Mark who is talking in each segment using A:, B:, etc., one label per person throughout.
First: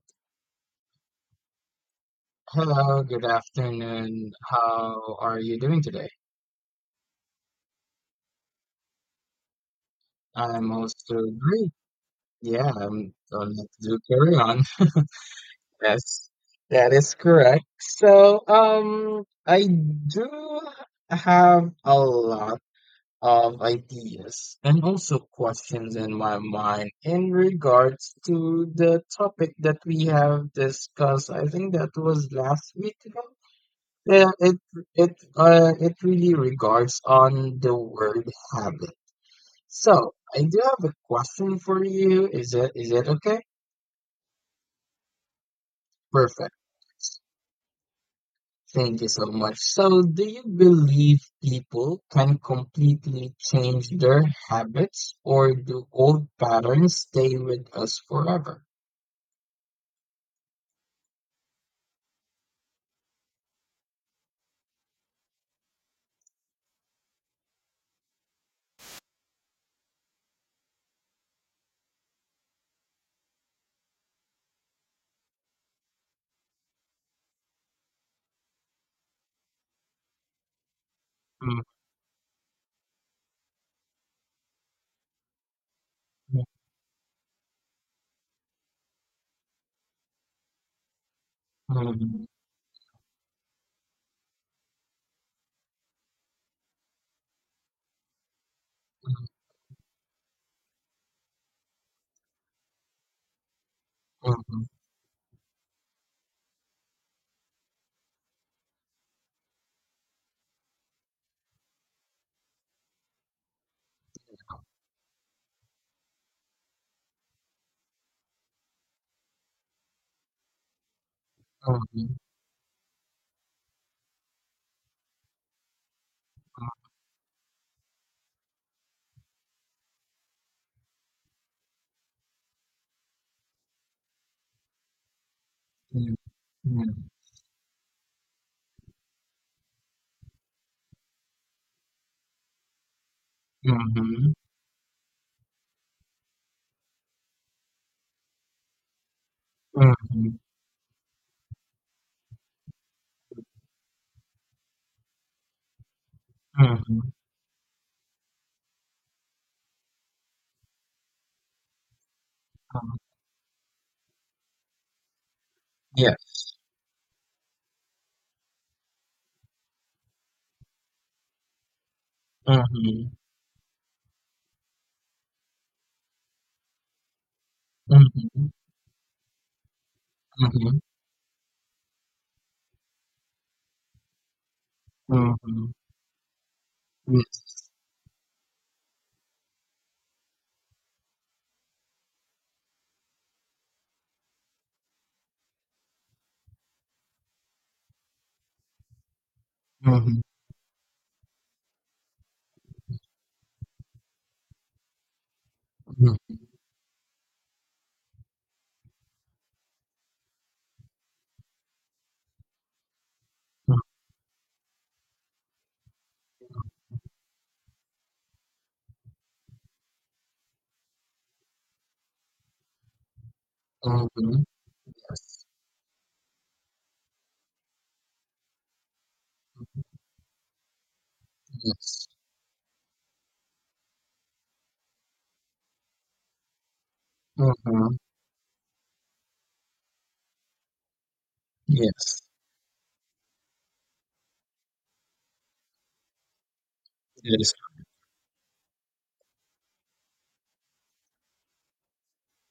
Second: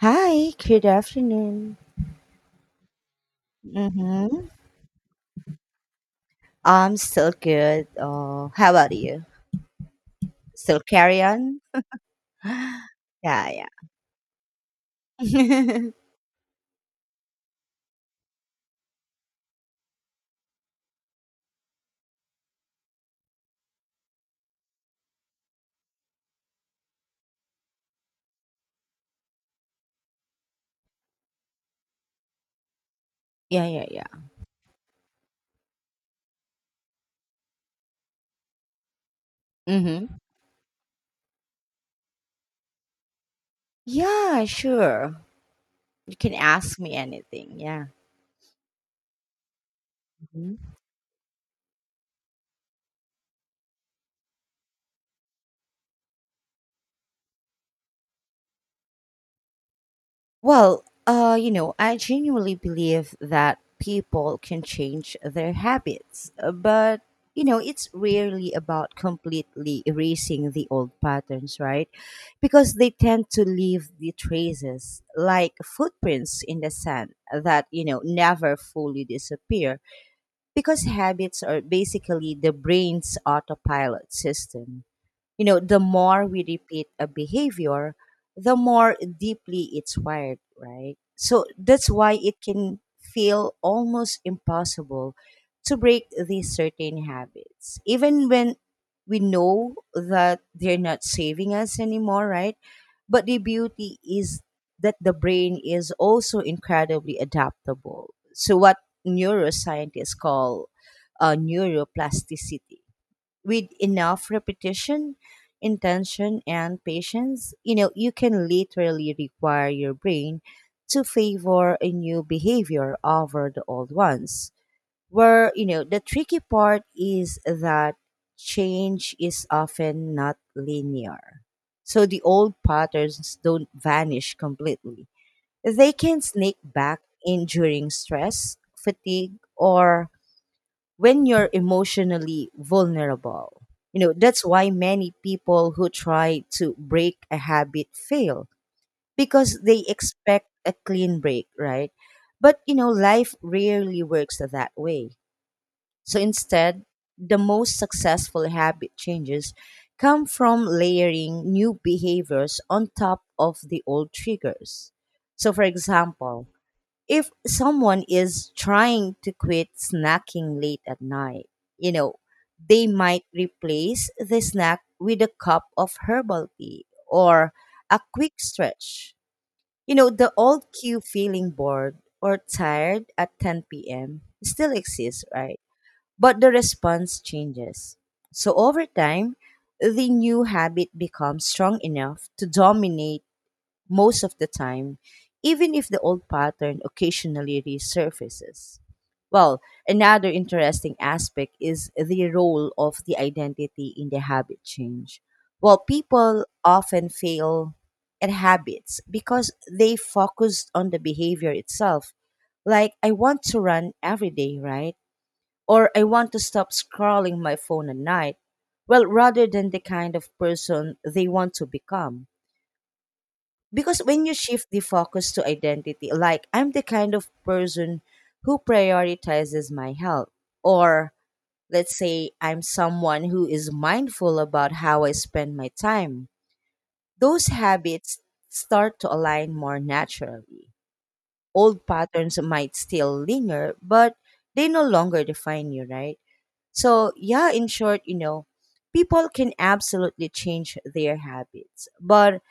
A: Hi, good afternoon.
B: Hello, good afternoon.
A: Mm-hmm.
B: How are you doing today?
A: I'm still good. Oh, how about you?
B: I'm
A: Still
B: also
A: carry on?
B: great. Yeah, so
A: Yeah, yeah.
B: let's do carry on. Yes, that is correct. I do have a lot of ideas and also questions in my mind in regards to the topic that we have discussed. I think that was last week ago.
A: Yeah, yeah, yeah.
B: Yeah, it really regards on the word habit. So
A: Mm-hmm.
B: I do have a question for you. Is it okay?
A: Yeah, sure. You can
B: Perfect.
A: ask me anything. Yeah.
B: Thank you so much. So do you believe people can completely change their habits, or do old patterns stay with us forever?
A: Well, I genuinely believe that people can change their habits, but it's rarely about completely erasing the old patterns, right? Because they tend to leave the traces, like footprints in the sand that never fully disappear because habits
B: Mm,
A: are basically the brain's autopilot system. The more
B: mm,
A: we repeat a behavior, the more deeply it's wired, right? So that's why
B: mm,
A: it can feel almost impossible to break these certain habits, even when we know that they're not saving us anymore, right? But the beauty is
B: mm,
A: that the brain is also incredibly adaptable. So, what neuroscientists call neuroplasticity with enough repetition, intention, and patience, you can literally require your brain to favor a
B: mm,
A: new behavior over the old ones. Where the tricky part is that change is often not linear. So the old patterns don't vanish completely. They
B: mm,
A: can sneak
B: mm, mm, mm,
A: back in during stress, fatigue, or when you're emotionally vulnerable.
B: mm,
A: That's why many people who try to break a habit fail because they
B: mm,
A: expect a clean break, right? But life rarely works that way. So
B: mm,
A: instead,
B: mm,
A: the most successful habit changes come from layering new behaviors on
B: mm.
A: top of the old triggers. So, for example,
B: Yes.
A: if someone is trying to quit snacking late at night, you know, they
B: Mhm.
A: might replace the snack with a cup of herbal tea or a quick
B: Mhm.
A: stretch. The old
B: Mhm.
A: cue feeling bored or tired at 10 p.m. still exists, right?
B: Mhm.
A: But the response
B: Yes.
A: changes. So over time, the new habit becomes strong enough to dominate most of the time, even if the old pattern occasionally resurfaces. Well,
B: Mhm.
A: another interesting aspect is the role of the identity in the habit change. Well,
B: Mhm.
A: people often fail at habits because they focused on the behavior itself. Like, I want to
B: Mhm.
A: run every day, right? Or I want to stop scrolling my phone at night. Well, rather than the kind of person they want to become, because when you
B: Mhm.
A: shift the focus
B: Yes.
A: to identity, like, I'm the kind of person who prioritizes my health, or let's
B: Yes.
A: say, I'm someone who is mindful about how I spend my time, those
B: Mhm.
A: habits start to align more naturally. Old
B: Yes.
A: patterns might still linger, but they no longer define you, right? So,
B: That
A: yeah,
B: is.
A: in short, people can absolutely change their habits, but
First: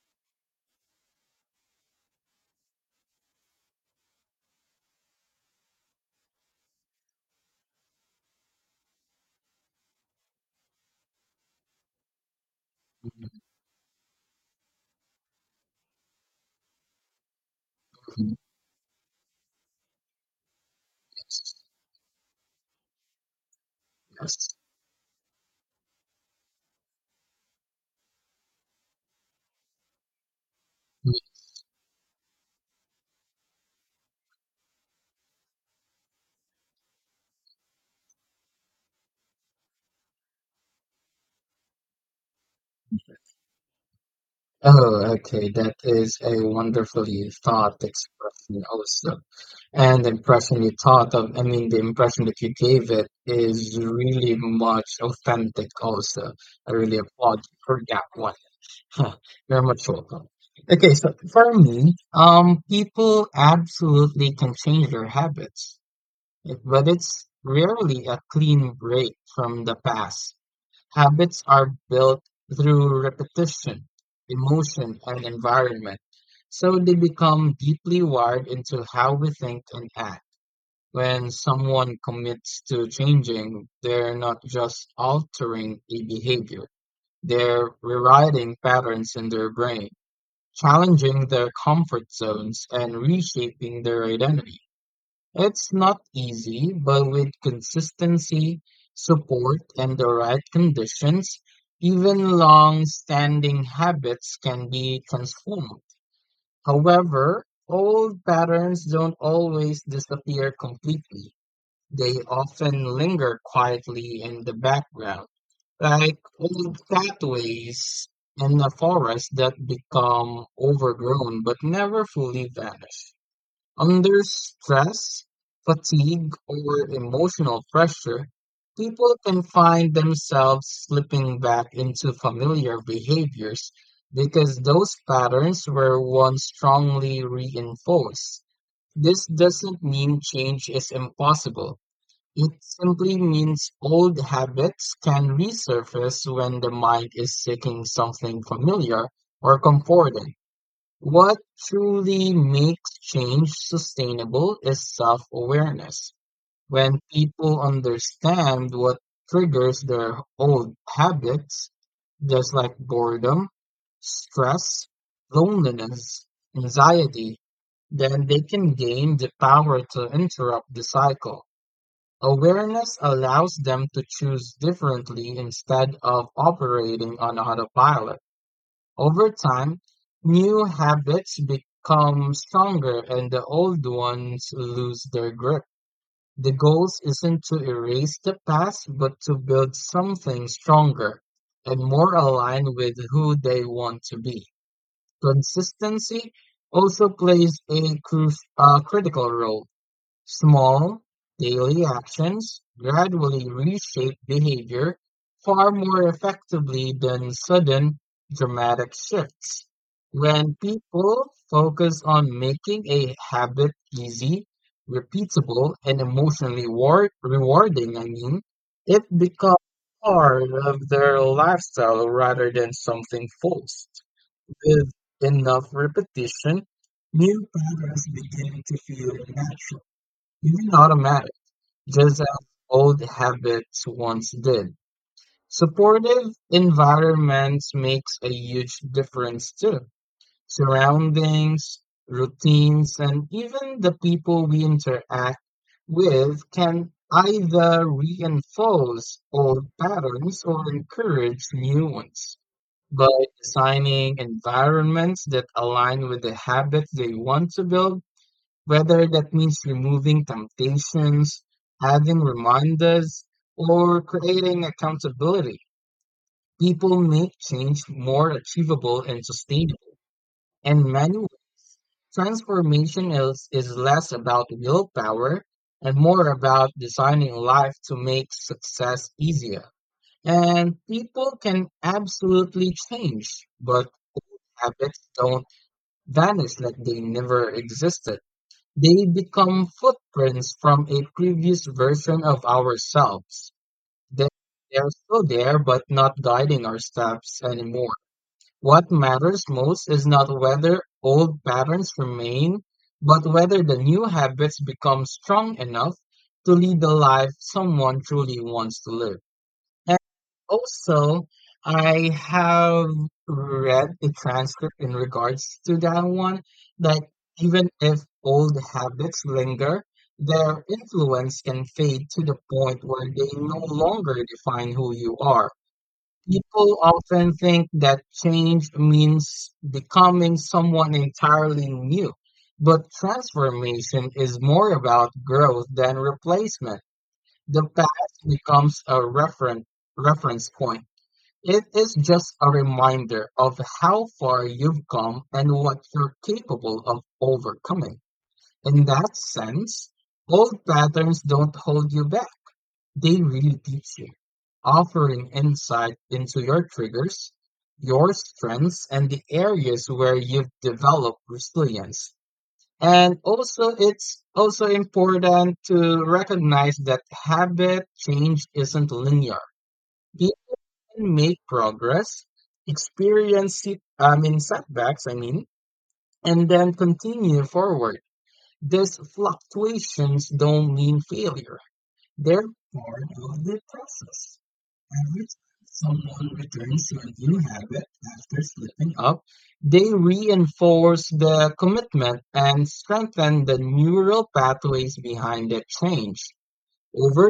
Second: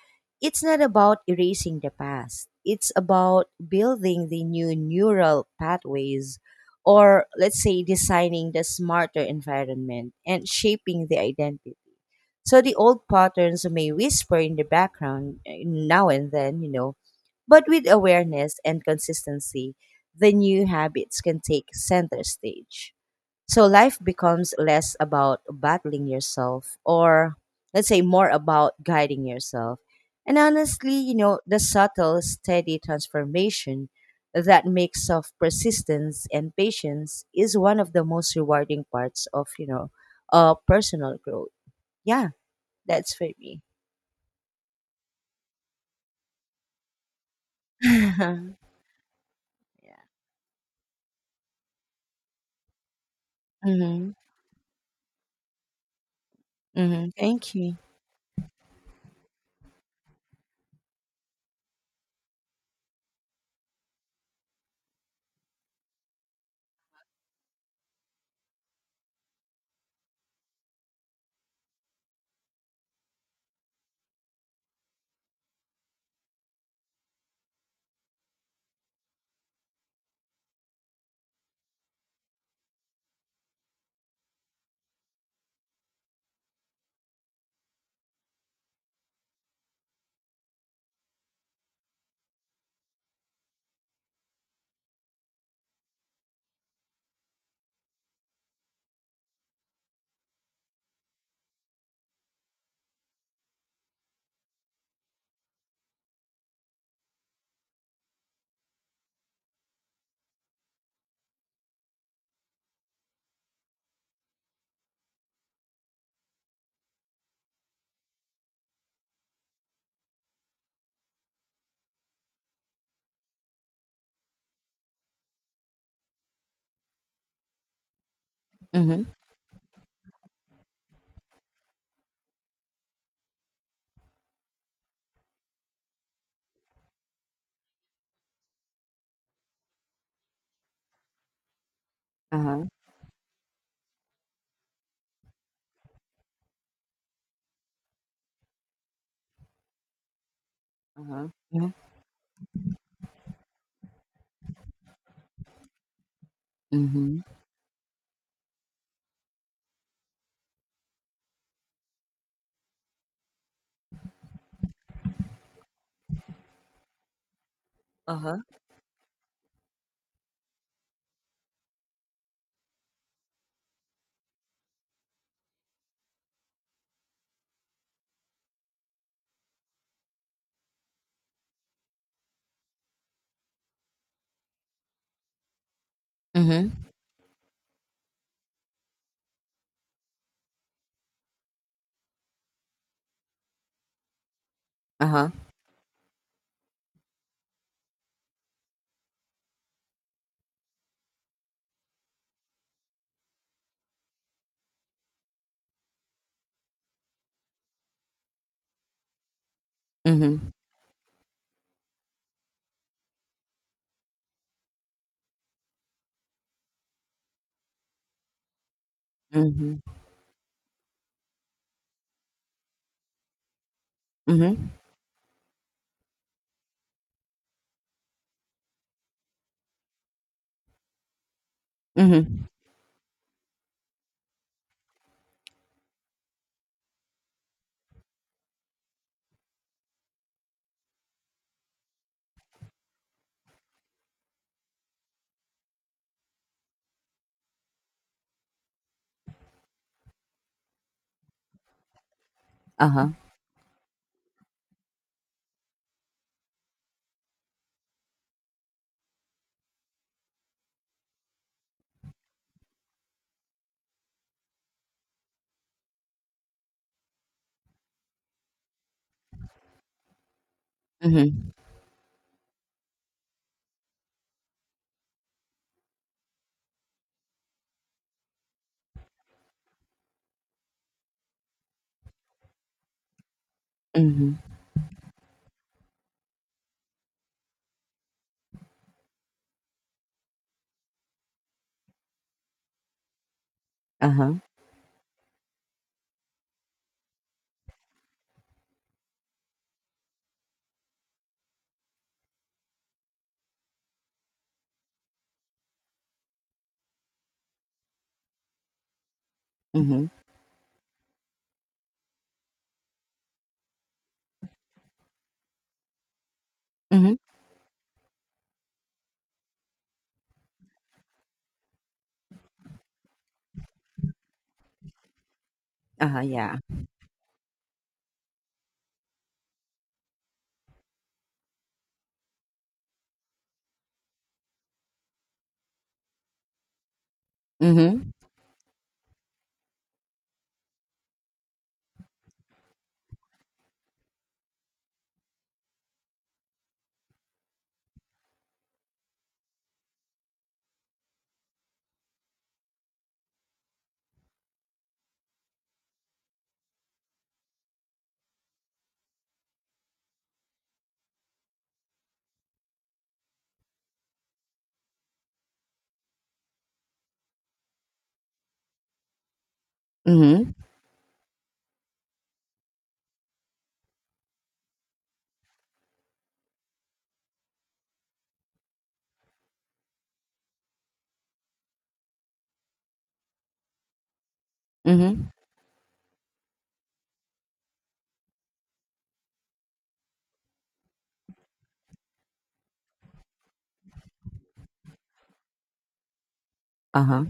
A: it's not about erasing the past. It's about building the new neural pathways, or let's say designing the smarter environment and shaping the identity. So the old patterns may whisper in the background, now and then but with
B: Mhm.
A: awareness and consistency, the new habits can
B: Yes.
A: take center stage. So life becomes less about battling yourself, or let's say more about guiding yourself. And honestly
B: Yes.
A: the subtle, steady transformation, that mix of persistence and patience, is one of the most rewarding parts of personal growth. Yeah, that's for me.
B: Oh, okay. That is a wonderfully thought
A: Yeah.
B: expression also. And the impression you thought of, I mean, the impression that you gave it is
A: Mm-hmm.
B: really much authentic also. I really
A: Mm-hmm.
B: applaud
A: Thank
B: you
A: you.
B: for that one. Huh, you're much welcome. Okay, so for me, people absolutely can change their habits, but it's rarely a clean break from the past. Habits are built through repetition, emotion, and environment, so they become deeply wired into how we think and act. When someone commits to changing, they're not just altering a behavior, they're rewriting patterns in their brain, challenging their comfort zones and reshaping their identity. It's not easy, but with consistency, support, and the right conditions, even long standing habits can be transformed. However, old patterns don't always disappear completely. They often linger quietly in the background, like old pathways in a forest that become overgrown but never fully vanish. Under stress, fatigue, or emotional pressure,
A: Mm-hmm.
B: people can find themselves slipping back into familiar behaviors because those patterns were once strongly reinforced. This doesn't mean change is impossible. It
A: Uh-huh.
B: simply means old habits can resurface when the mind is seeking something familiar or comforting.
A: Uh-huh.
B: What
A: Yeah.
B: truly makes change sustainable is self awareness. When
A: Mm-hmm.
B: people understand what triggers their old habits, just like boredom, stress, loneliness, anxiety, then
A: Uh-huh.
B: they can gain the power to interrupt the cycle. Awareness allows them to choose differently instead of operating on autopilot. Over time, new habits become stronger and the old ones lose their grip. The
A: Mm-hmm.
B: goal isn't to erase the past, but to build something stronger and more aligned with who they want to be.
A: Uh-huh.
B: Consistency also plays a critical role. Small, daily actions gradually reshape behavior far more effectively than sudden, dramatic shifts.
A: Mm-hmm.
B: When people focus on making a habit easy, repeatable, and emotionally rewarding, I mean, it becomes
A: Mm-hmm.
B: part of their lifestyle rather than something forced.
A: Mm-hmm.
B: With enough repetition, new patterns begin to feel natural, even automatic, just as
A: Mhm.
B: old habits once did. Supportive environments makes a huge difference too. Surroundings, routines, and even the people we interact with can either reinforce old patterns or encourage new ones. By
A: Uh-huh.
B: designing environments that align with the habits they want to build, whether that means removing temptations, having reminders, or creating accountability. People make change more achievable and sustainable. And manual
A: Mhm.
B: transformation is less about willpower and more about designing life to make success easier. And people can absolutely change, but
A: Mhm.
B: habits don't vanish like they never existed. They become footprints from a previous version of ourselves. They,
A: Uh-huh.
B: they are still there but not guiding our steps anymore. What matters most is not whether old patterns remain, but whether the new habits become strong enough to lead the life someone truly wants to live.
A: Mhm.
B: Also, I have read the transcript in regards to that one, that
A: Mhm.
B: even if old habits linger, their influence can fade to the point where they no longer define who you are.
A: Uh-huh, yeah.
B: People often think that change means becoming someone entirely new, but transformation is more about growth than replacement. The
A: Mhm.
B: past becomes a reference point. It is just a reminder of how far you've come and what you're capable of overcoming. In that sense, old patterns don't hold you back, they really teach you, offering insight into your triggers, your strengths, and the areas where you've developed resilience. And also, it's also important to recognize that habit change isn't linear.
A: Mhm.
B: Can make progress, experience I mean setbacks, I mean, and then continue forward. These fluctuations don't mean failure. They're part of the process. Every
A: Mhm.
B: time someone returns to a new habit after slipping up, they reinforce the commitment and strengthen the neural pathways behind that change.
A: Uh-huh.
B: Over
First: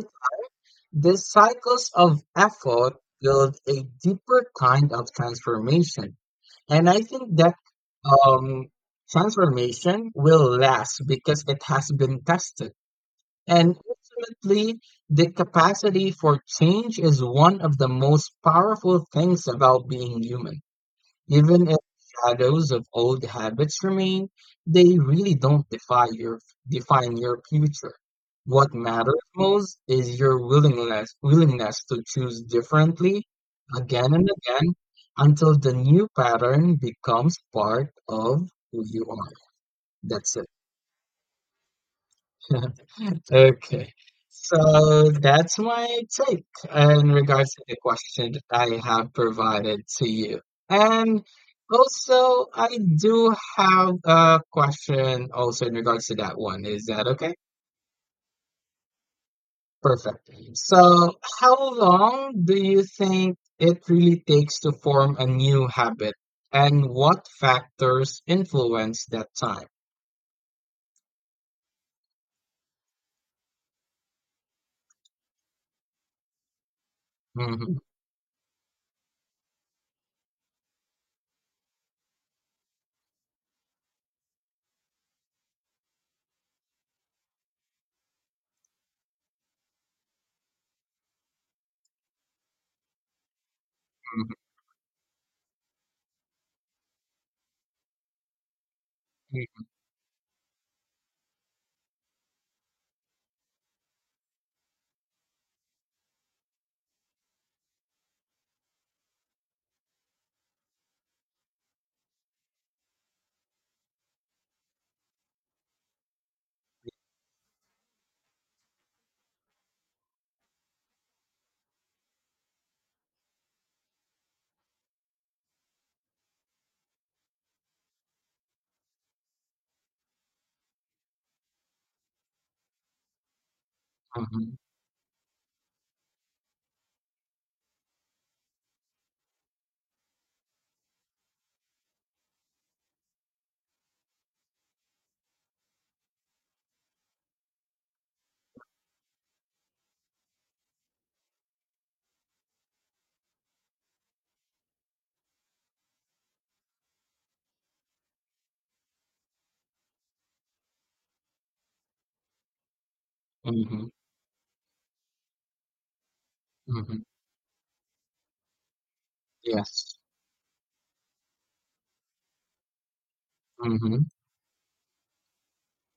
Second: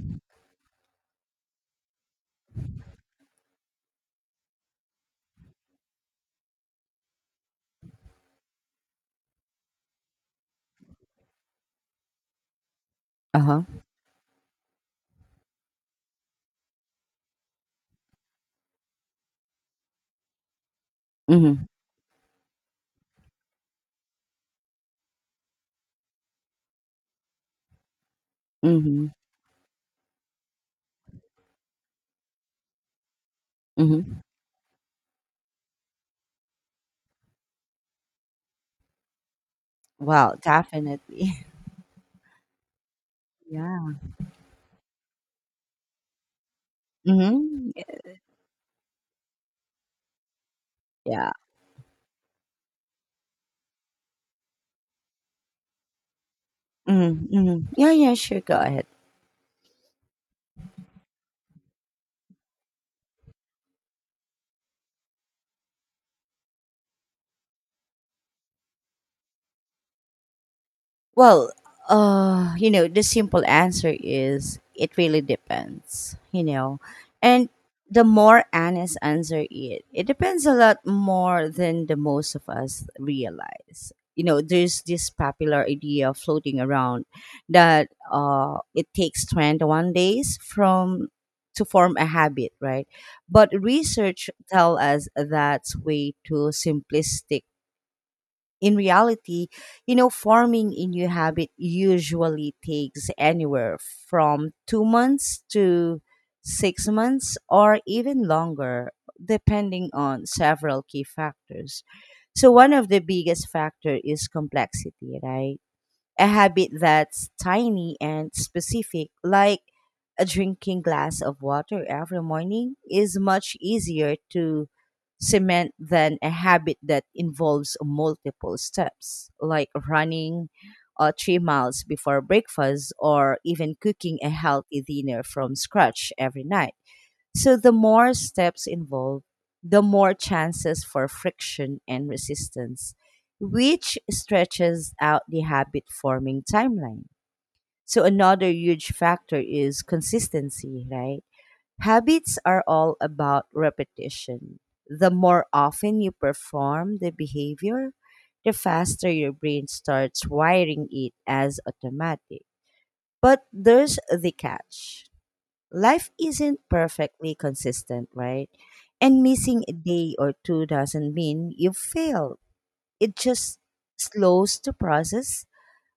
B: these cycles of effort build a deeper kind of transformation. And I think that um, transformation will last because it has been tested.
A: Uh-huh.
B: And ultimately, the capacity for change is one of the most powerful things about being human. Even
A: Mhm.
B: if shadows of old habits remain, they really don't defy your define your future. What
A: Mhm.
B: matters most is your willingness to choose differently again
A: Mhm.
B: and again until the new pattern becomes part of who you are.
A: Well,
B: That's it.
A: definitely.
B: Okay.
A: Yeah.
B: So that's my take in regards to
A: Mhm.
B: the question that I have provided to you. And
A: Yeah.
B: also, I do have a question also in regards to that one. Is that
A: Mhm.
B: okay?
A: Mhm. Yeah, yeah, sure. Go ahead.
B: Perfect. So, how long do you think it really takes to form a new habit, and what factors influence that time?
A: Well, the simple answer is it really depends. And
B: hmm
A: the more honest answer is it depends a lot more than the most of us realize. There's this popular idea floating around that it takes 21 days from to form a habit, right? But research tell us that's way too simplistic in reality.
B: hmm
A: Forming a new habit usually takes anywhere from 2 months to 6 months or even longer, depending on several key factors. So, one of the biggest factor is complexity, right? A habit that's tiny and specific, like a drinking glass of water every morning, is much easier to cement than a habit that involves multiple steps, like running 3 miles before breakfast, or even cooking a
B: hmm
A: healthy dinner from scratch every night. So, the more steps involved, the more chances for friction and resistance, which stretches out the habit forming timeline. So another huge factor is consistency, right? Habits are all about repetition. The more often you perform the behavior, the faster your brain starts wiring it as automatic. But
B: hmm
A: there's the catch. Life isn't
B: hmm
A: perfectly consistent, right? And missing a
B: Yes.
A: day or two doesn't mean you failed. It just
B: Mm-hmm.
A: slows the process.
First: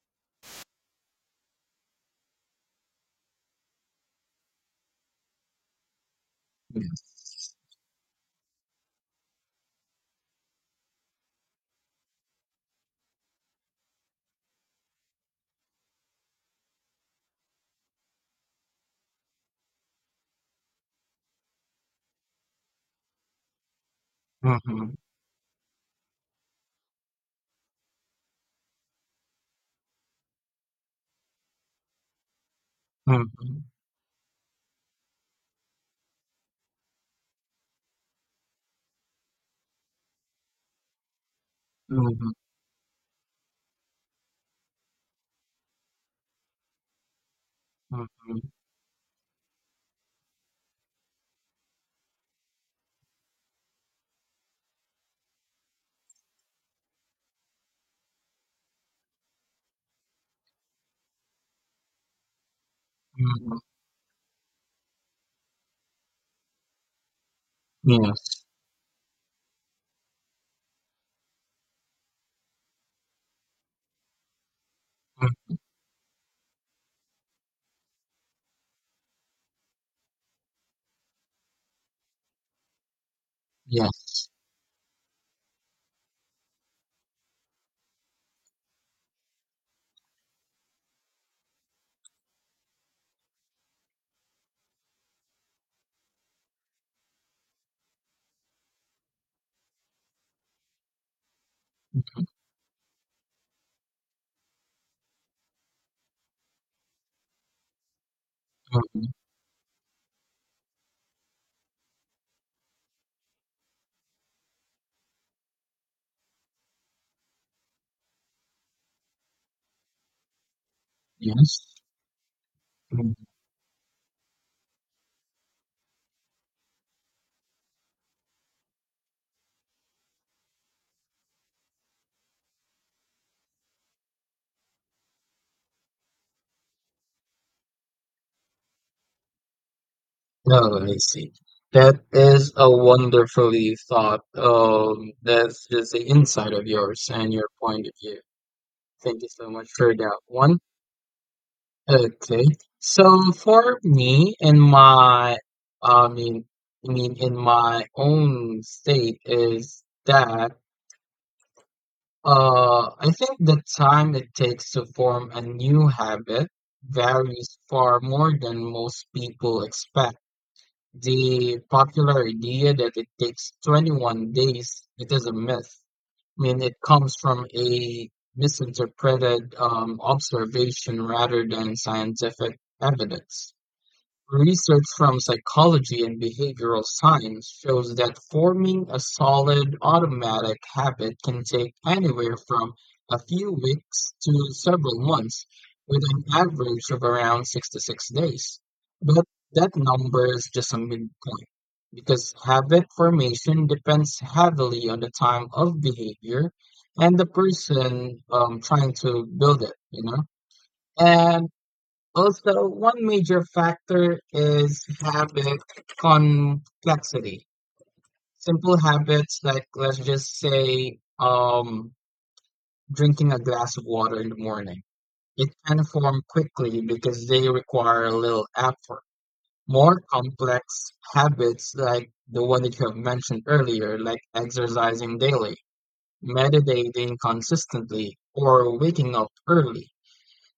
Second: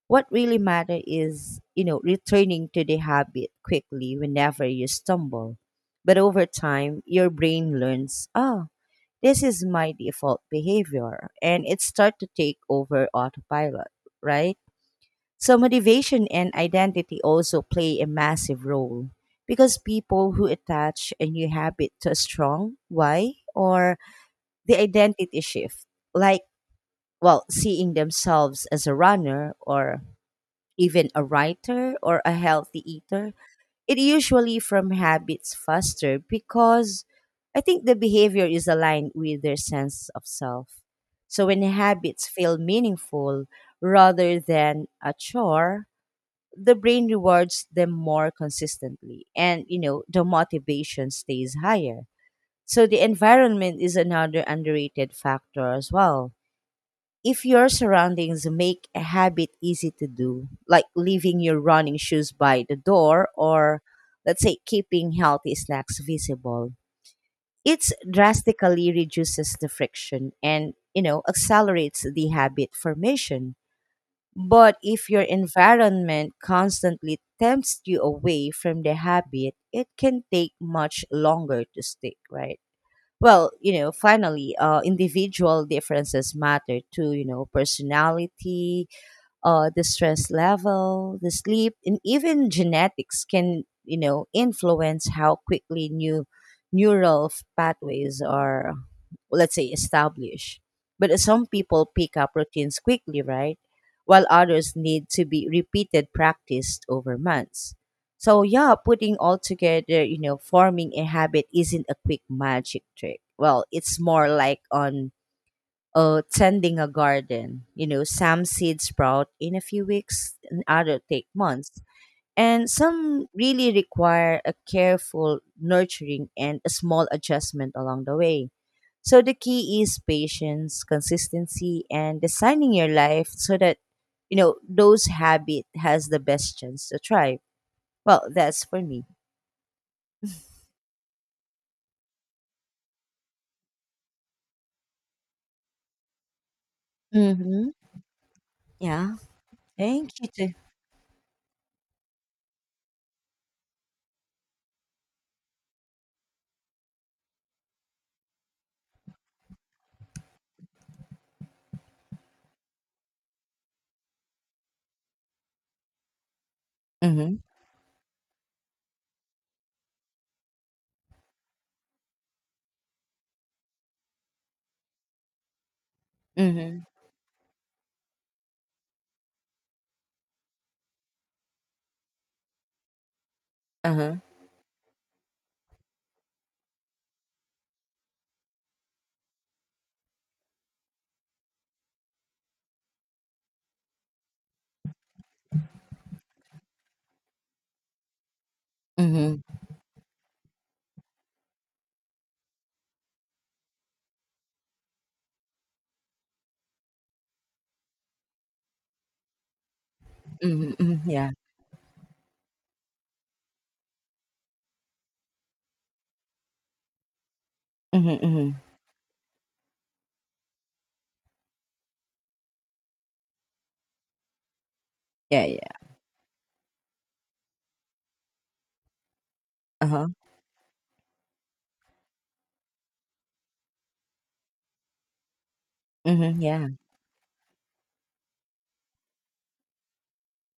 A: What really matters is returning to the habit quickly whenever you stumble. But over time, your
B: Yes.
A: brain learns, oh, this is my default behavior, and it starts to take over autopilot, right? So motivation and identity also play a massive role, because people who attach a new habit to a strong why, or the
B: Mhm.
A: identity shift, like, well, seeing themselves as a runner, or even a writer or a healthy eater,
B: Mhm.
A: it usually from habits faster because I think the behavior is aligned with their sense of self. So when habits
B: Mhm.
A: feel meaningful rather than a chore, the brain rewards them more
B: Mhm.
A: consistently, and the motivation stays higher. So the environment is another underrated factor as well. If your surroundings make a habit easy to do, like leaving your running shoes by the door,
B: Mhm.
A: or let's say keeping healthy snacks visible, it
B: Yes.
A: drastically reduces the friction and accelerates the habit formation. But if your
B: Mm.
A: environment constantly tempts you away from the habit, it can take much longer to stick, right? Well,
B: Yes.
A: finally, individual differences matter too. Personality, the stress level, the sleep, and even genetics can influence how quickly new neural pathways are, let's say, established. But some people pick
B: Mhm.
A: up routines quickly, right? While others need to be repeated practiced over months. So yeah,
B: Mhm.
A: putting all together, forming a habit isn't a quick magic trick. Well, it's more like on tending a garden. Some seeds sprout in a few weeks, and other take
B: Yes.
A: months. And
B: Mm.
A: some really require a careful nurturing and a small adjustment along the way. So the key is patience, consistency, and designing your life so that those habit has the best chance to thrive. Well, that's for me.
B: Oh, I see. That is a wonderfully thought. That's just the insight of yours and your
A: Mm-hmm.
B: point of view.
A: Yeah.
B: Thank you so much for that
A: Thank you too.
B: one. Okay. So for me and my, I mean, I mean, in my own state is that, I think the time it takes to form a new habit
A: Mm-hmm.
B: varies far more than most people expect. The popular idea that it takes 21 days, it is a myth. I mean, it
A: Mm-hmm.
B: comes from a misinterpreted observation rather than scientific evidence.
A: Uh-huh.
B: Research from psychology and behavioral science shows that forming a solid automatic habit can take anywhere from a few weeks to several months, with an average of around 66 days. But
A: Mm-hmm.
B: that number is just a midpoint, because habit formation depends heavily on the time of behavior and the person trying to build it, you know?
A: Mm-hmm. Mm-hmm. Yeah.
B: And also, one major factor is habit complexity.
A: Mm-hmm. Mm-hmm.
B: Simple habits like, let's just say, drinking a glass of water in the morning,
A: Yeah.
B: it
A: Yeah.
B: can form quickly because they require a little effort. More
A: Uh-huh.
B: complex habits like the one that you have mentioned earlier, like exercising daily,
A: Mhm, yeah.
B: meditating consistently, or waking up early,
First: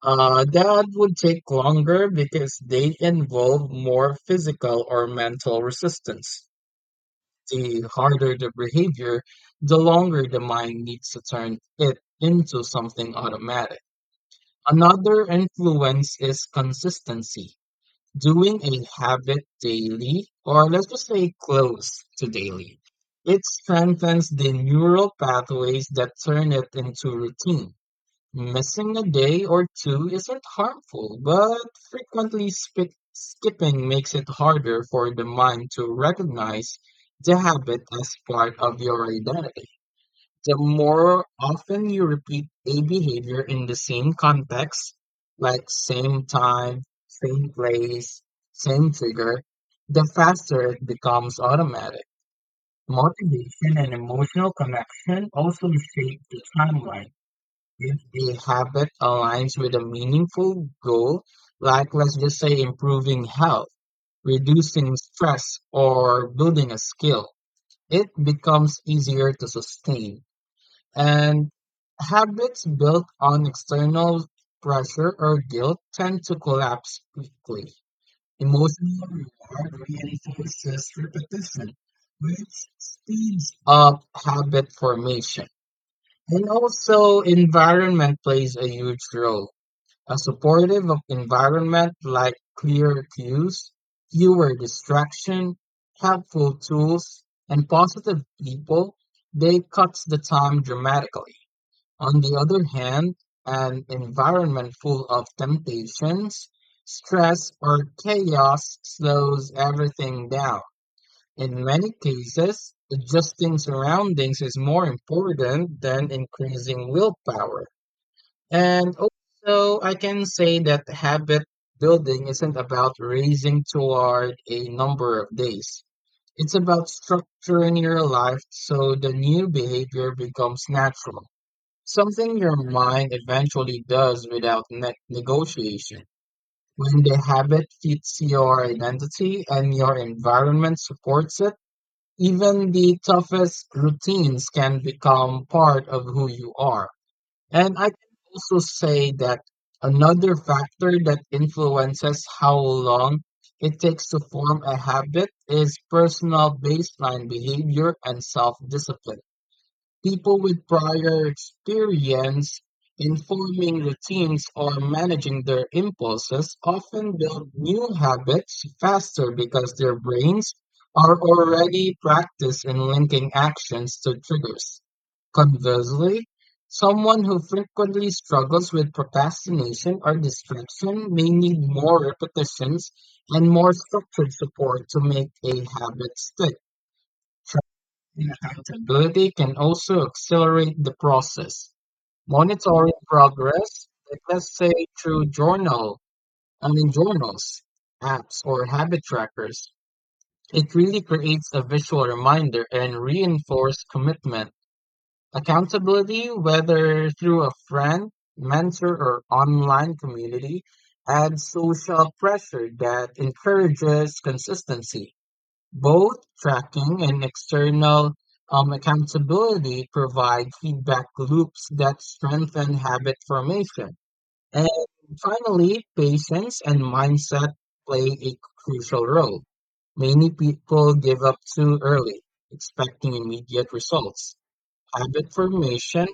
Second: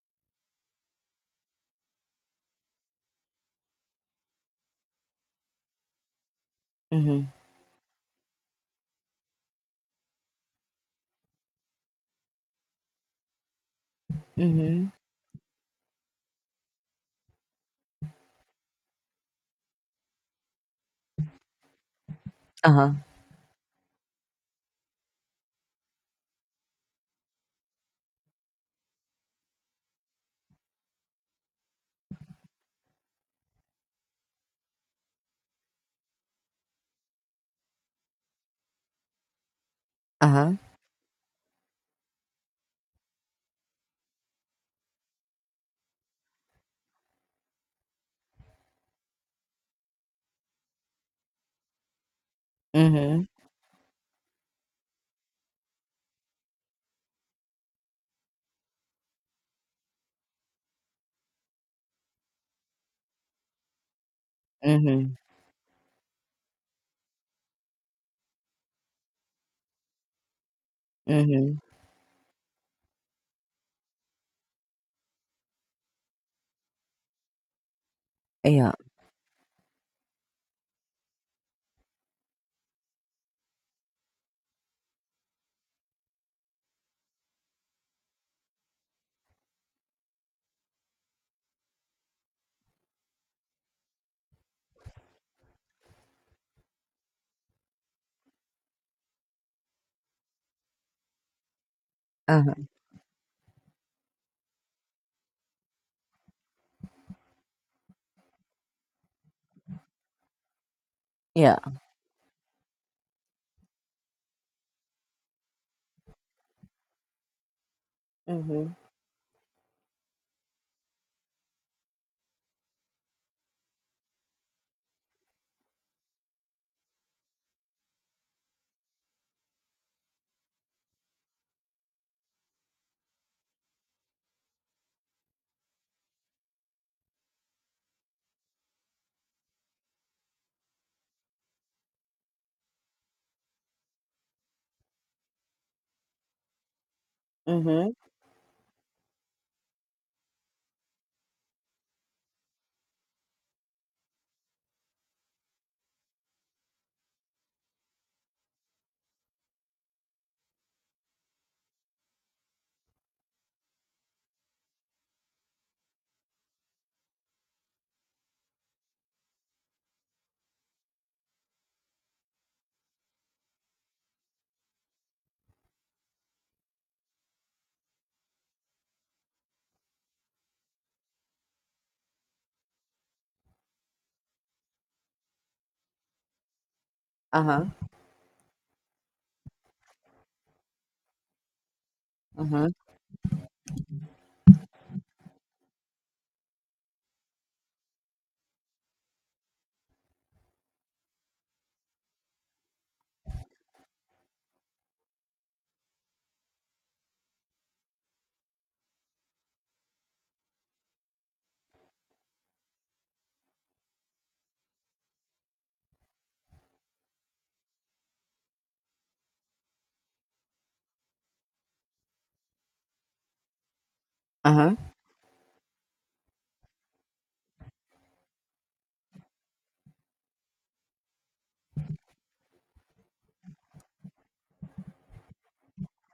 B: that would take longer because they involve more physical or mental resistance.
A: Mhm.
B: The harder the behavior, the longer the mind needs to turn it into something automatic.
A: Mhm.
B: Another influence is consistency. Doing a habit daily, or let's just say close to daily,
A: Uh-huh.
B: it strengthens the neural pathways that turn it into routine. Missing a day or two isn't harmful, but frequently skipping makes it harder for the mind to recognize the habit as part of your identity.
A: Uh-huh.
B: The more often you repeat a behavior in the same context, like same time, same place, same trigger, the faster it becomes automatic.
A: Mhm.
B: Motivation and emotional connection also shape the timeline. If the habit aligns with a meaningful goal, like let's just say improving health, reducing
A: Mhm.
B: stress, or building a skill, it becomes easier to sustain. And
A: Mhm.
B: habits built on external pressure or guilt tend to collapse quickly.
A: Yeah.
B: Emotional reward reinforces repetition, which speeds up habit formation. And also, environment plays a huge role. A supportive of environment like clear cues, fewer distraction, helpful tools, and positive people, they cuts the time dramatically. On the
A: Uh-huh.
B: other hand, an environment full of temptations, stress, or chaos slows everything down.
A: Yeah.
B: In many cases, adjusting surroundings is more important than increasing willpower.
A: Mhm.
B: And also, I can say that habit building isn't about racing toward a number of days. It's about structuring your life so the new behavior becomes natural, something your mind eventually does without negotiation. When the habit fits your identity and your environment supports it, even the toughest routines can become part of who you are. And I
A: Mhm.
B: can also say that another factor that influences how long it takes to form a habit is personal baseline behavior and self-discipline. People with prior experience in forming routines or managing their impulses often build new habits faster because their brains are already practiced in linking actions to triggers. Conversely, someone who frequently struggles with procrastination or distraction may need more repetitions and more structured support to make a habit stick. Trust
A: Uh-huh.
B: and accountability can also accelerate the process.
A: Uh-huh.
B: Monitoring progress, like let's say through I mean journals, apps, or habit trackers, it really creates a visual reminder and reinforced commitment. Accountability, whether through a friend, mentor, or online community, adds social pressure that encourages consistency. Both tracking and external accountability provide feedback loops that strengthen habit formation. And
A: Uh-huh.
B: finally, patience and mindset play a crucial role. Many people give up too early, expecting immediate results habit formation,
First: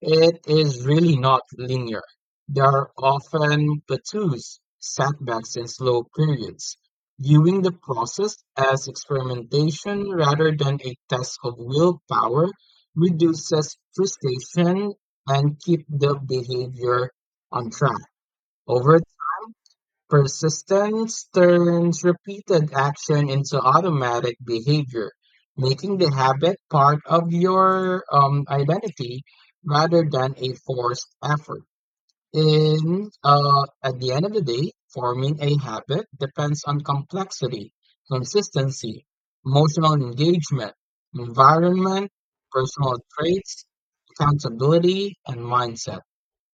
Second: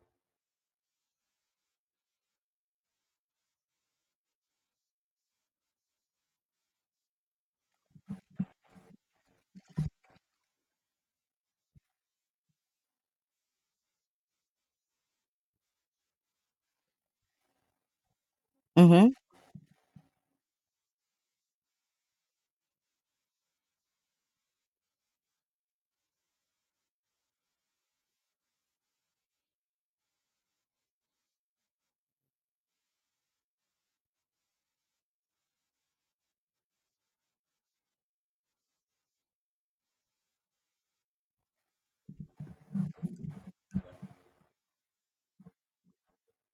B: it is really not linear. There are often plateaus, setbacks, and slow periods, viewing the process as experimentation rather than a test of willpower reduces frustration and keep the behavior on track. Over
A: Mhm.
B: Persistence turns repeated action into automatic behavior, making the habit part of your identity rather than a forced effort. In At the end of the day, forming a habit depends on complexity, consistency, emotional engagement, environment, personal traits, accountability, and mindset.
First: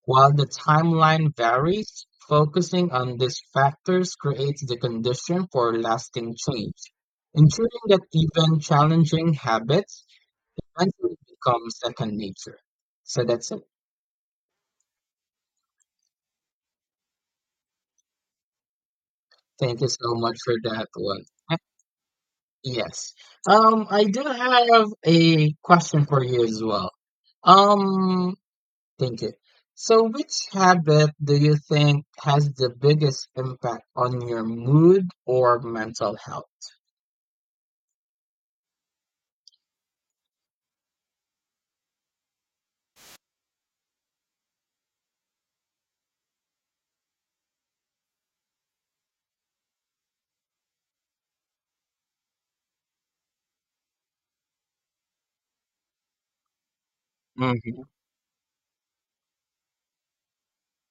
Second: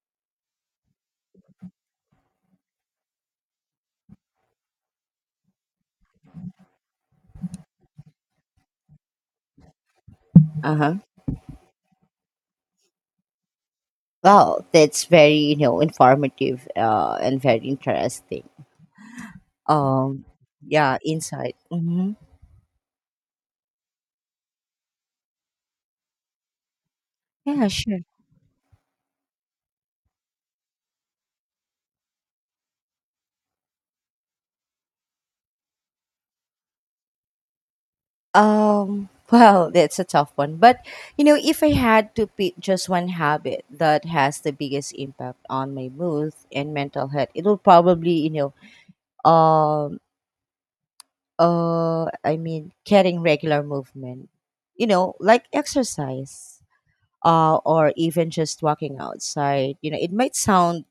B: While the timeline varies, focusing on these factors creates the condition for lasting change, ensuring that even challenging habits
A: Uh-huh.
B: eventually become second nature. So that's it.
A: Well, that's very informative and very interesting.
B: Thank you so
A: Um
B: much for that
A: yeah,
B: one. Eh,
A: insight. Mhm.
B: Yes. I do have a question for you as well.
A: Yeah, sure.
B: Um, thank you. So, which habit do you think has the biggest impact on your mood or mental health?
A: Well, that's a tough one. But if I had to pick just one habit that has the biggest impact on my mood and mental health, it would probably, um I mean, getting regular movement, like exercise, or even just walking outside. It might sound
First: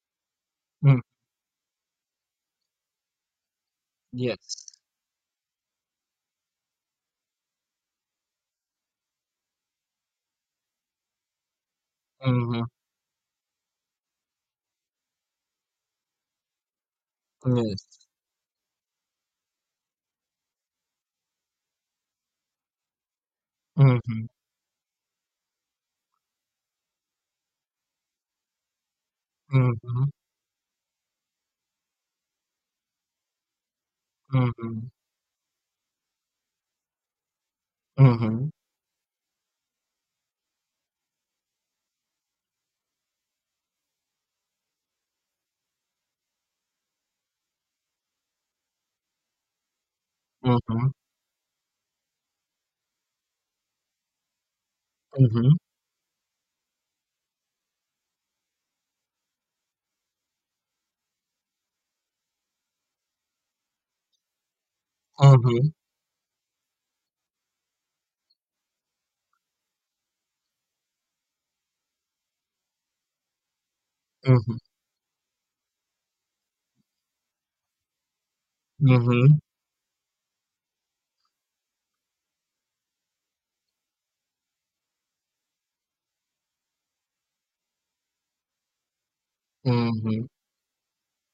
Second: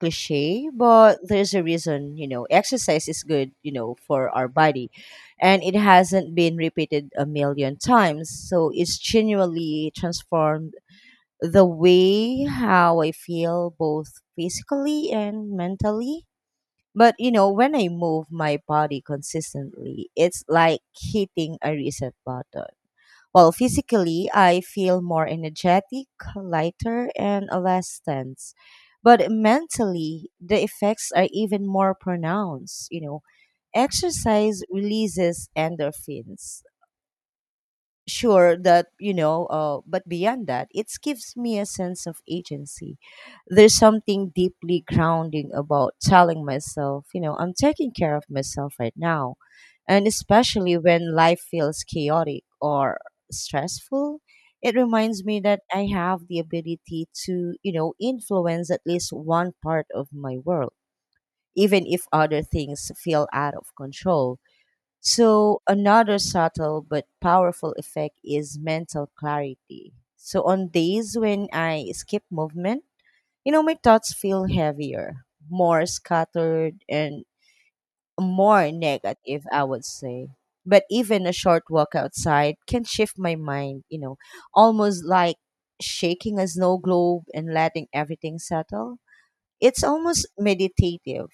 A: cliche,
B: Mm,
A: but there's a reason, exercise is good, for our
B: yes.
A: body, and it hasn't been repeated a million times, so it's genuinely transformed the way
B: Mhm,
A: how I feel, both physically and mentally. But when I
B: yes.
A: move my body consistently, it's like hitting a reset button. Well, physically,
B: Mhm,
A: I feel more energetic, lighter, and less tense. But
B: mhm,
A: mentally, the effects are even more pronounced.
B: mhm,
A: Exercise
B: mhm,
A: releases endorphins,
B: mhm,
A: sure that, but beyond that it gives me a sense of agency. There's something deeply grounding about telling myself, I'm taking care of myself right now, and
B: mhm,
A: especially
B: mhm,
A: when life feels chaotic or stressful, it reminds me that I have the ability to influence at least one part of my world, even if other things feel out of control. So, another subtle but powerful effect is mental clarity. So, on days when I skip movement, my thoughts feel
B: mhm,
A: heavier, more scattered, and more
B: mhm,
A: negative, I would say. But even a short walk outside can shift my mind, almost like shaking a snow globe and letting everything settle. It's almost
B: mhm,
A: meditative,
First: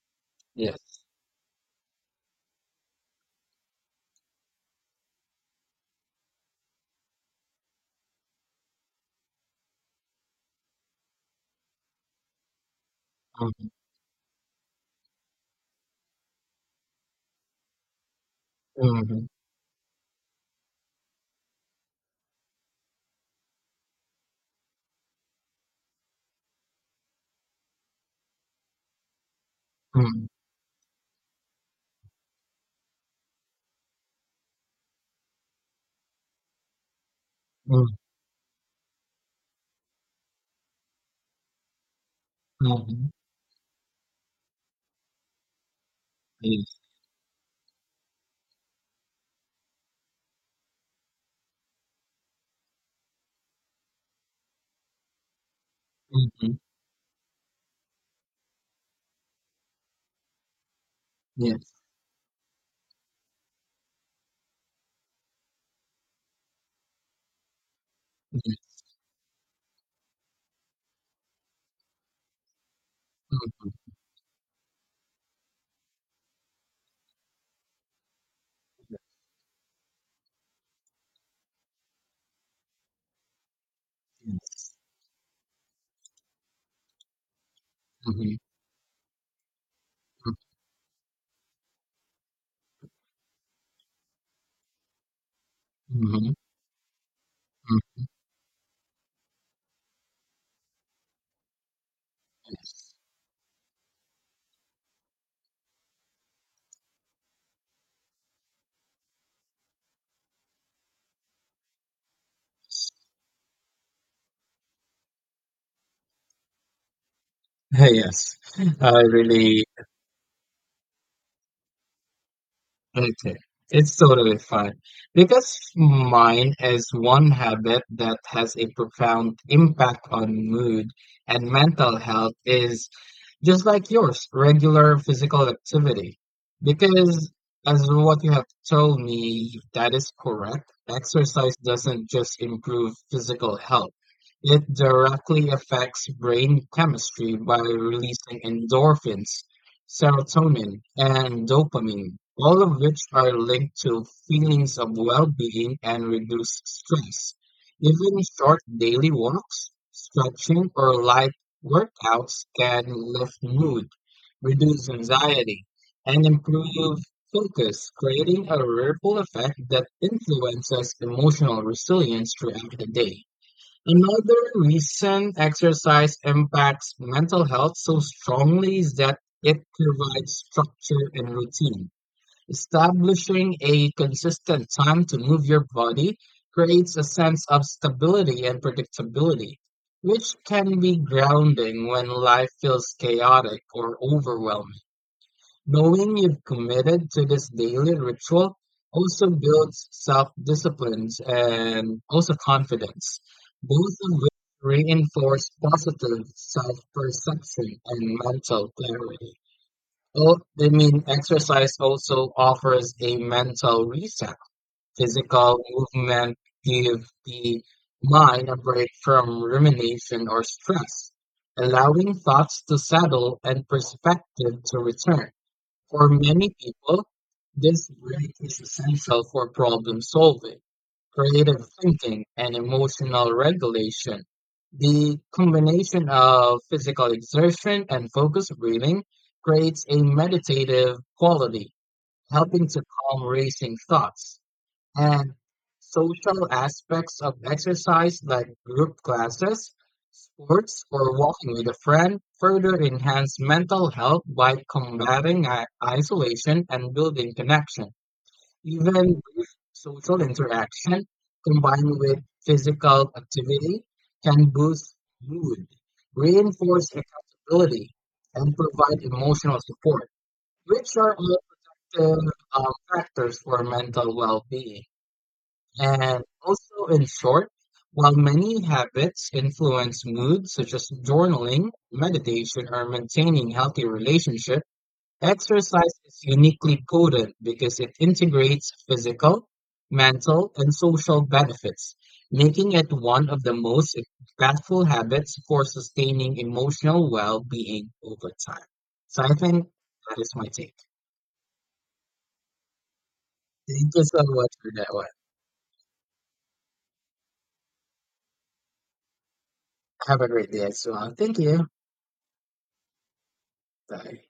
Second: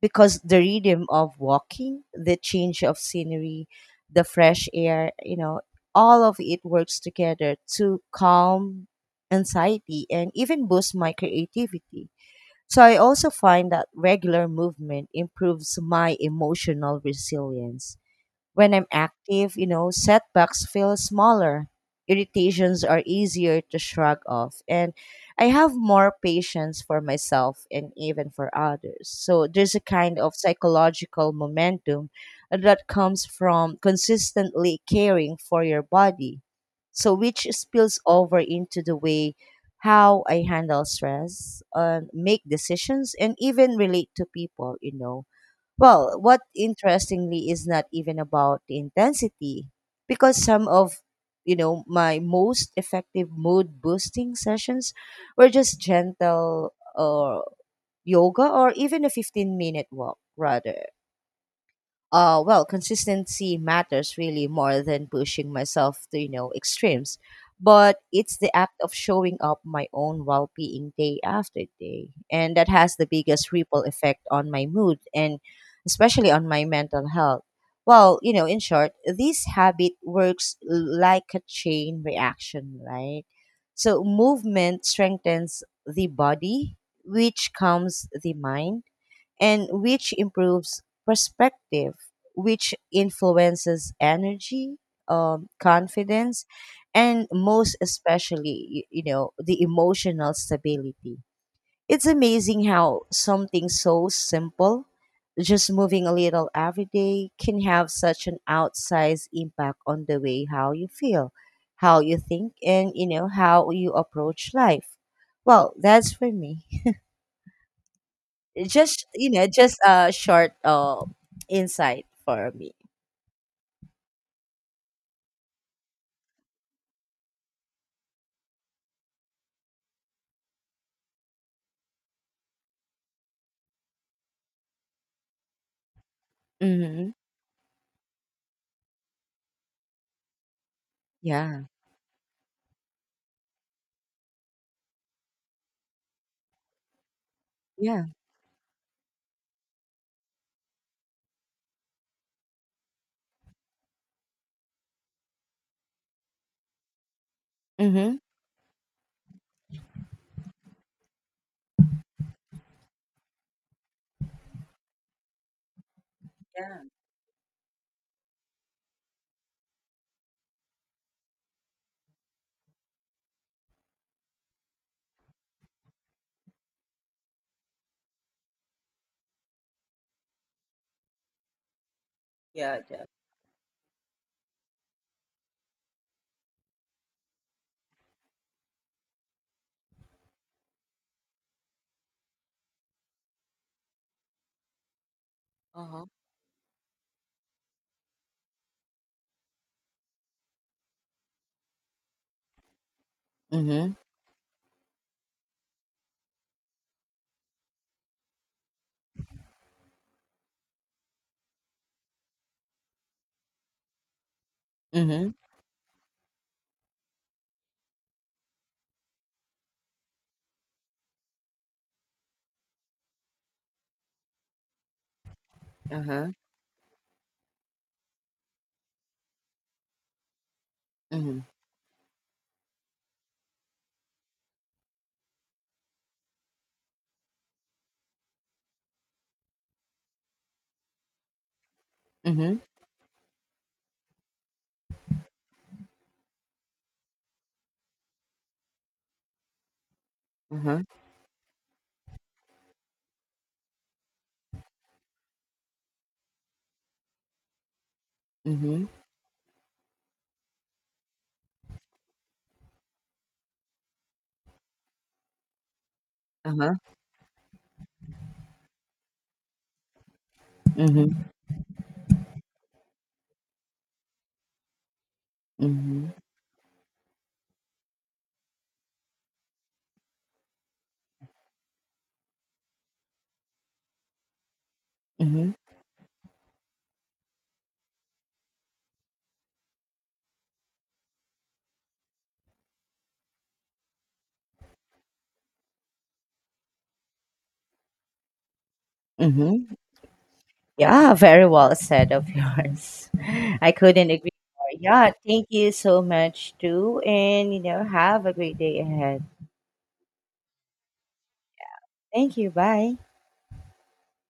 A: because the
B: yes.
A: rhythm of walking, the change of scenery, the fresh air, all of it works together to calm anxiety and even boost my creativity. So I also
B: Mhm,
A: find that regular movement improves my emotional resilience. When I'm
B: mhm,
A: active, setbacks feel smaller. Irritations are easier to shrug off. And I have more patience for myself and even for others. So there's a kind
B: mm,
A: of psychological momentum that comes from consistently caring for your body. So which
B: mm,
A: spills over into the way how I handle stress, make
B: mhm,
A: decisions, and even relate to people. Well, what
B: yes.
A: interestingly is not even about the intensity, because some of my most effective mood boosting sessions were just
B: Mhm,
A: gentle, or yoga, or even a 15-minute walk rather.
B: yes.
A: Well, consistency matters really more than pushing myself to extremes. But it's the act
B: Yes.
A: of showing up my own well-being day after day, and that has the biggest ripple effect on my mood and especially on my mental health. Well, in short, this habit works like a chain reaction, right? So
B: Mhm, yes.
A: movement strengthens the body, which calms the
B: Mhm,
A: mind, and which improves perspective, which influences energy,
B: mhm,
A: confidence, and most
B: mm,
A: especially, the emotional stability. It's amazing
B: yes.
A: how something so simple, just moving a little every day, can have such an outsized impact on the way how you feel, how you think, and how you approach life. Well, that's for me.
B: Yes. I
A: Just you know,
B: really
A: just a short insight for me.
B: Okay, it's totally fine. Because mine is one habit that has a profound impact on mood and mental health is just like yours, regular physical activity.
A: Mm-hmm.
B: Because, as what you have told me, that is correct. Exercise
A: Yeah.
B: doesn't just improve physical health, it directly affects brain chemistry by
A: Yeah.
B: releasing endorphins, serotonin, and dopamine, all of which are linked to feelings of well being and reduced stress.
A: Mm-hmm.
B: Even short daily walks, stretching, or light Workouts can lift mood, reduce anxiety, and
A: Yeah.
B: improve focus, creating a ripple effect that influences emotional resilience throughout the day. Another recent exercise impacts mental health so strongly is that it provides structure and routine.
A: Yeah. Yeah.
B: Establishing a consistent time to move your body creates a sense of stability and predictability, which can be grounding when life feels chaotic or overwhelming.
A: Uh-huh.
B: Knowing you've committed to this daily ritual also builds self-discipline and also confidence, both
A: Mm-hmm.
B: of which reinforce positive self-perception and mental clarity. Well, I mean, exercise also offers a mental reset.
A: Mm-hmm.
B: Physical movement give the mind a break from rumination or stress, allowing thoughts to settle and perspective to return. For
A: Uh-huh.
B: many people, this break is essential for problem solving,
A: Mm-hmm.
B: creative thinking, and emotional regulation. The combination of physical exertion and focused breathing creates a meditative quality,
A: Mm-hmm.
B: helping to calm racing thoughts and social aspects of exercise like group classes,
A: Uh-huh.
B: sports, or walking with a friend further enhance mental health by combating isolation and building connection.
A: Mm-hmm.
B: Even brief social interaction combined with physical activity can boost mood,
A: Uh-huh.
B: reinforce accountability, and provide emotional support, which are
A: Mm-hmm.
B: all the factors for mental well-being.
A: Mm-hmm.
B: And also, in short, while many habits influence mood, such as journaling, meditation, or maintaining healthy relationship,
A: Mm-hmm.
B: exercise is uniquely potent because it integrates physical, mental, and social benefits, making it one of the most impactful habits for sustaining emotional well-being over time. So I think
A: Mm-hmm.
B: that is my take.
A: Yeah, very well said of yours. I
B: Thank you
A: couldn't
B: so
A: agree
B: much for
A: more.
B: that one.
A: Yeah, thank you so much too, and have a great day ahead.
B: Have a great day as well. Thank you.
A: Thank you. Bye.
B: Bye.